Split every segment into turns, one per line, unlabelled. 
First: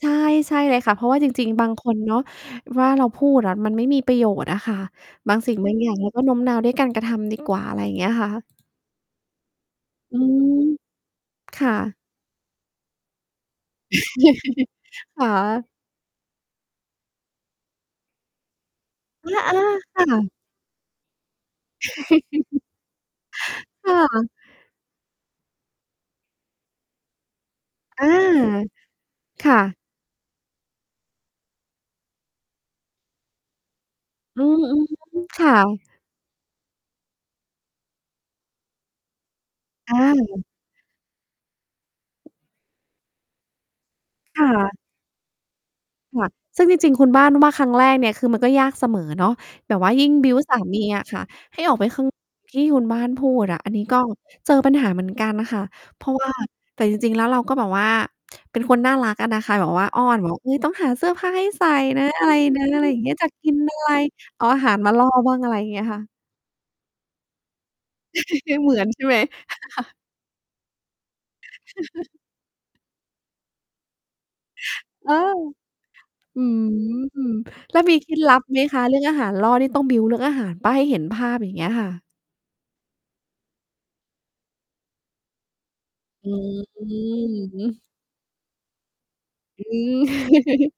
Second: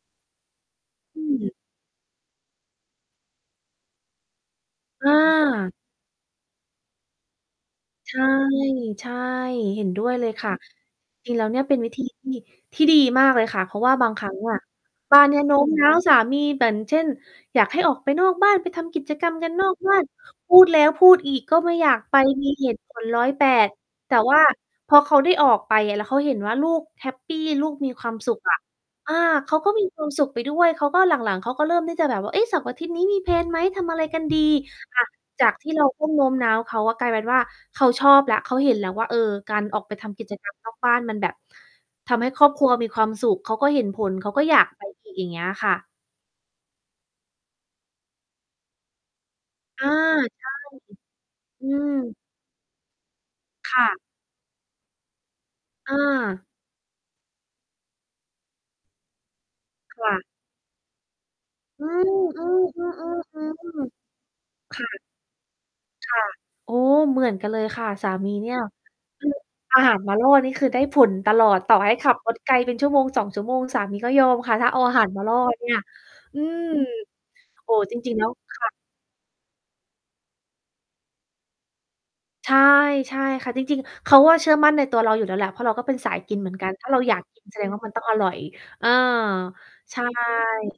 ใช่ ใช่เลยค่ะ เพราะว
อ
่า
ื
จริง
ม
ๆ บางคนเนาะ ว่าเราพูดอะ มันไม่มีประโยชน์อะค่ะ
อ
บางสิ่ง บ
า
างอย่างเราก็โน้มนาวด้วยการกระทำดี กว่า อะไรอย่าง เงี้
ใ
ย
ช่
ค่ะ
ใช่ เห็นด้วย
อื
เลยค่ะ
ม
จริง ๆ แล้วเน
ค
ี่ย
่
เป็นวิ
ะ
ธีที่ ที่ดีมากเลยค่ะ เพราะว่าบางครั้งอะ บ้
ค
าน
่
เนี้ยโน้ม
ะ
น้าวสามี อย่างเช่น อยากให้ออกไปนอกบ้านไปทำกิจกร
อ
รมกัน
า
นอกบ้
ๆ
า
ค
น
่ะ
พูดแล้วพูดอีก ก็ไม่อยากไปมีเหตุผลร้อยแปด
ค่
แต่
ะ
ว่าพอเขาได้ออกไป แล้วเขาเห็นว่า ลูกแฮปปี ลูกมี
อ
ค
า
วามสุขอะ อา
ค
เข
่
าก็
ะ
มีความสุขไปด้วย เขาก็หลัง ๆ เขาก็เริ่มที่จะแบบว่า "เอ๊ะ! เสาร์อาทิตย์นี้มี แพลน ไหม? ทำอะไรกันด
อ
ี?"
ืม อืม
ค่ะ
ค
จา
่
กที่เรา
ะ
ต้องโน้มน้าวเขา กลายเป็นว่าเขาชอบแล้ว เขาเห็นแล้วว่า เออ การออกไป
อ
ทำ กิจก
า
รรมนอก บ้าน มันแบบทำให้ครอบครัวมีความสุข เขาก็เห็นผล เขา
ค
ก็
่
อยาก
ะ
ไป อีก อย่างเงี้ยค่ะ
ค่ะ ซึ่งจริง ๆ คุณบ้านว่า ครั้งแรกเนี่ยคือมันก็ยากเสมอเนาะ แบบ
อา
ว่ายิ่ง บิล
ใ
ด
ช
์
่
สามีอะค่ะ ให้
อื
ออกไปข้าง
ม
ที่คุณบ้านพูดอะ อัน
ค
นี้
่ะ
ก็เจอปัญหาเหมือนกันค่ะ เพราะว่า
เออ
แต่จริง ๆ แล้วเราก็แบบว่าเป็นคนน่ารักอะนะคะ แบบว่าอ้
ค
อ
่
น
ะ
บอก อุ๊ย ต้องหาเสื้อผ้าให้ใส่
อื
น
อ
ะ อะไรนะ
ๆ
อะไรอย่างเงี้ย จะกินอะไร
ๆ ๆ ๆ
เอาอาหา
ๆ ค
ร
่
มา
ะ
ล่อบ้าง อะไรอย่างเงี้ยค่
ค
ะ
่ะ โอ้ เหมือนกันเลยค่ะสามีเน
ไ
ี
ม
่ย
่เหมือนใช่ไหม?
คือ อาหารมาล่อ นี่คือได้ผลตลอด ต่อให้ขับรถไกลเป็น 1-2 ชั่วโมง สามีก็ยอมค่ะ ถ้าเอาอาหา
เ
ร
ออ
มาล่อเนี่ย อ
อ
ื
ืม
ม โอ้
แล้วม
จ
ีเค
ร
ล
ิ
็
ง ๆ
ด
แล้
ล
ว
ับไหม
ค่ะ
คะ? เรื่องอาหารล่อนี่ต้อง บิลด์ เรื่องอาหารเปล่า ให้เห็นภาพ อย่างเงี้ยค่ะ
ใช่ ใช่ค่ะ จริง ๆ เขาก็เชื่อมั่นในตัวเราอยู่แล้วแหละ เพราะเราก็เป็นสาย
อื
กินเหมื
ม
อนกัน
อื
ถ้า
อ
เราอยาก กิน แส
ฮ
ด
ึ
งว่า มันต้องอร่อย เออ
อื
ใช่
ม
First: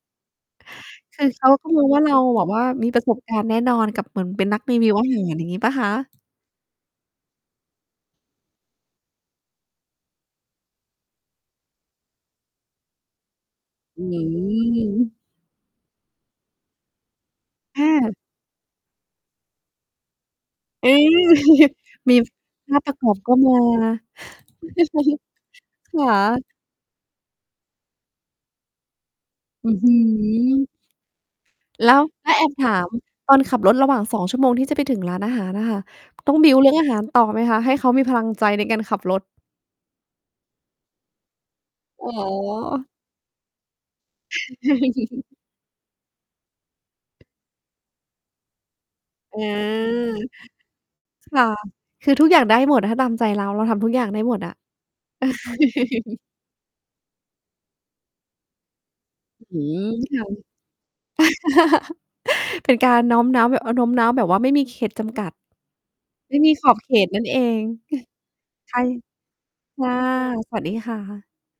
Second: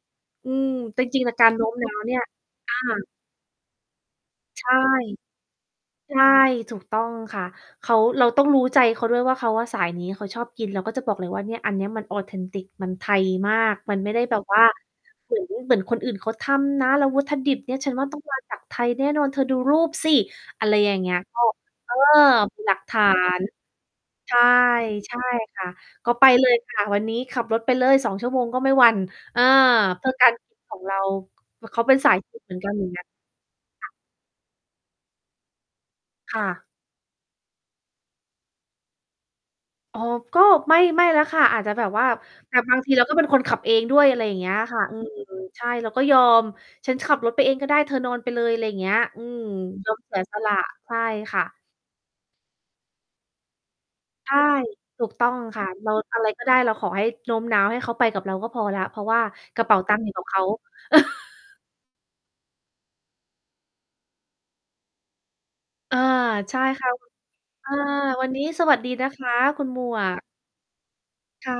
อืม จ
ค
ริง
ือ
ๆ
เ
ก
ข
า
า
รโน
ก
้
็
ม
ม
น
อง
้า
ว
ว
่า
เ
เ
น
ร
ี่
า
ย
แบบว่า
อา
มีประสบการณ์แน่นอน กับเหมือนเป็นนั
ใ
ก
ช่
รีวิวอาหาร อย่างงี้ เปล่าคะ?
ใช่ ถูก ต้องค่ะ เขา เราต้องรู้ใจเขาด้วยว่า เขาอะสายนี้ เขาชอบกิน แล้วก็จะบอกเลยว่าเนี่ย อันเนี้ยมัน Authentic มันไทยมาก มั
อ
น
ื
ไม่ได้แบบว่า
ม
เหมือน เหมือนคนอื่น เขาทำนะ แล้ววัตถุดิบเนี
แ
่
ท
ยฉันว่า ต
บ
้อง มาจาก ไทยแน่นอน เธอดูรูปสิ อะไร
เอ๊
อย่างเงี้ย ก็ เออ
มี
มีห
ภ
ลั
าพ
ก
ป
ฐ
ระก
า
อบก็
น
มา
ใช่ ใช่ค่ะ
ค่
ก็ไป
ะ
เลยค่ะ วันนี้ขับรถไปเลย 2 ชั่วโมง ก็ไม่หวั่น เออ
อื้อฮื
เพื่อการกิน
อ!
ของเรา เออ เขา
แล
เป็
้
น
ว
สาย
แล
ก
้ว
ิ
แ
น
อ
เหม
บ
ือน
ถ
กัน
า
อย่า
ม
งเงี้ย
ตอนขับรถ
ค
ร
่
ะห
ะ
ว่าง 2 ชั่วโมงที่จะไปถึงร้านอาหารอะค่ะ ต้
ค
อง
่
บิ
ะ
ลด์ เรื่องอาหารต่อไหมคะ? ให้เขามีพลังใจในการขับรถ
โอ้ ก็ ไม่ ไม่แล้วค่ะ อาจจะแบบว่
อ
า
๋
แต่บางท
อ
ีเราก็เป็นคนขับเองด้วย อะไรอย่างเงี้ยค่ะ อืม ใช่ เราก็ยอม ฉันขับรถไปเองก็ได้ เธอนอนไปเลย อะไรอย่างเงี้ย อืม ยอมเสีย
อา
สละ ใช่ค
ค
่
่ะ
ะ
คือทุกอย่างได้หมด ถ้าตามใจเรา เราทำทุกอย่างได้
ใช
หม
่
ดอะ
ถูกต้องค่ะ เราอะไรก็ได้ เราขอให้โน้มน้าวให้เขาไปกับเราก็พอแล้ว เพราะว่า
อื
ก
้
ระเป๋า
อ
ตังค์อยู่
ฮื
กับ
อ
เขา
ค่ะ เป็นการน้อมน้าว เอ๊ย โน้มน้าวแบบว่าไม่มีเขตจำกัด
อา
ไม่มี
ใช่
ขอบ
เข
เ
า
ขตนั่นเอง
อา วันนี้ส
ใค
วั
ร?
สดีนะคะ คุณหม
ค่ะ
วก
สวัสดีค่ะ
ค่ะ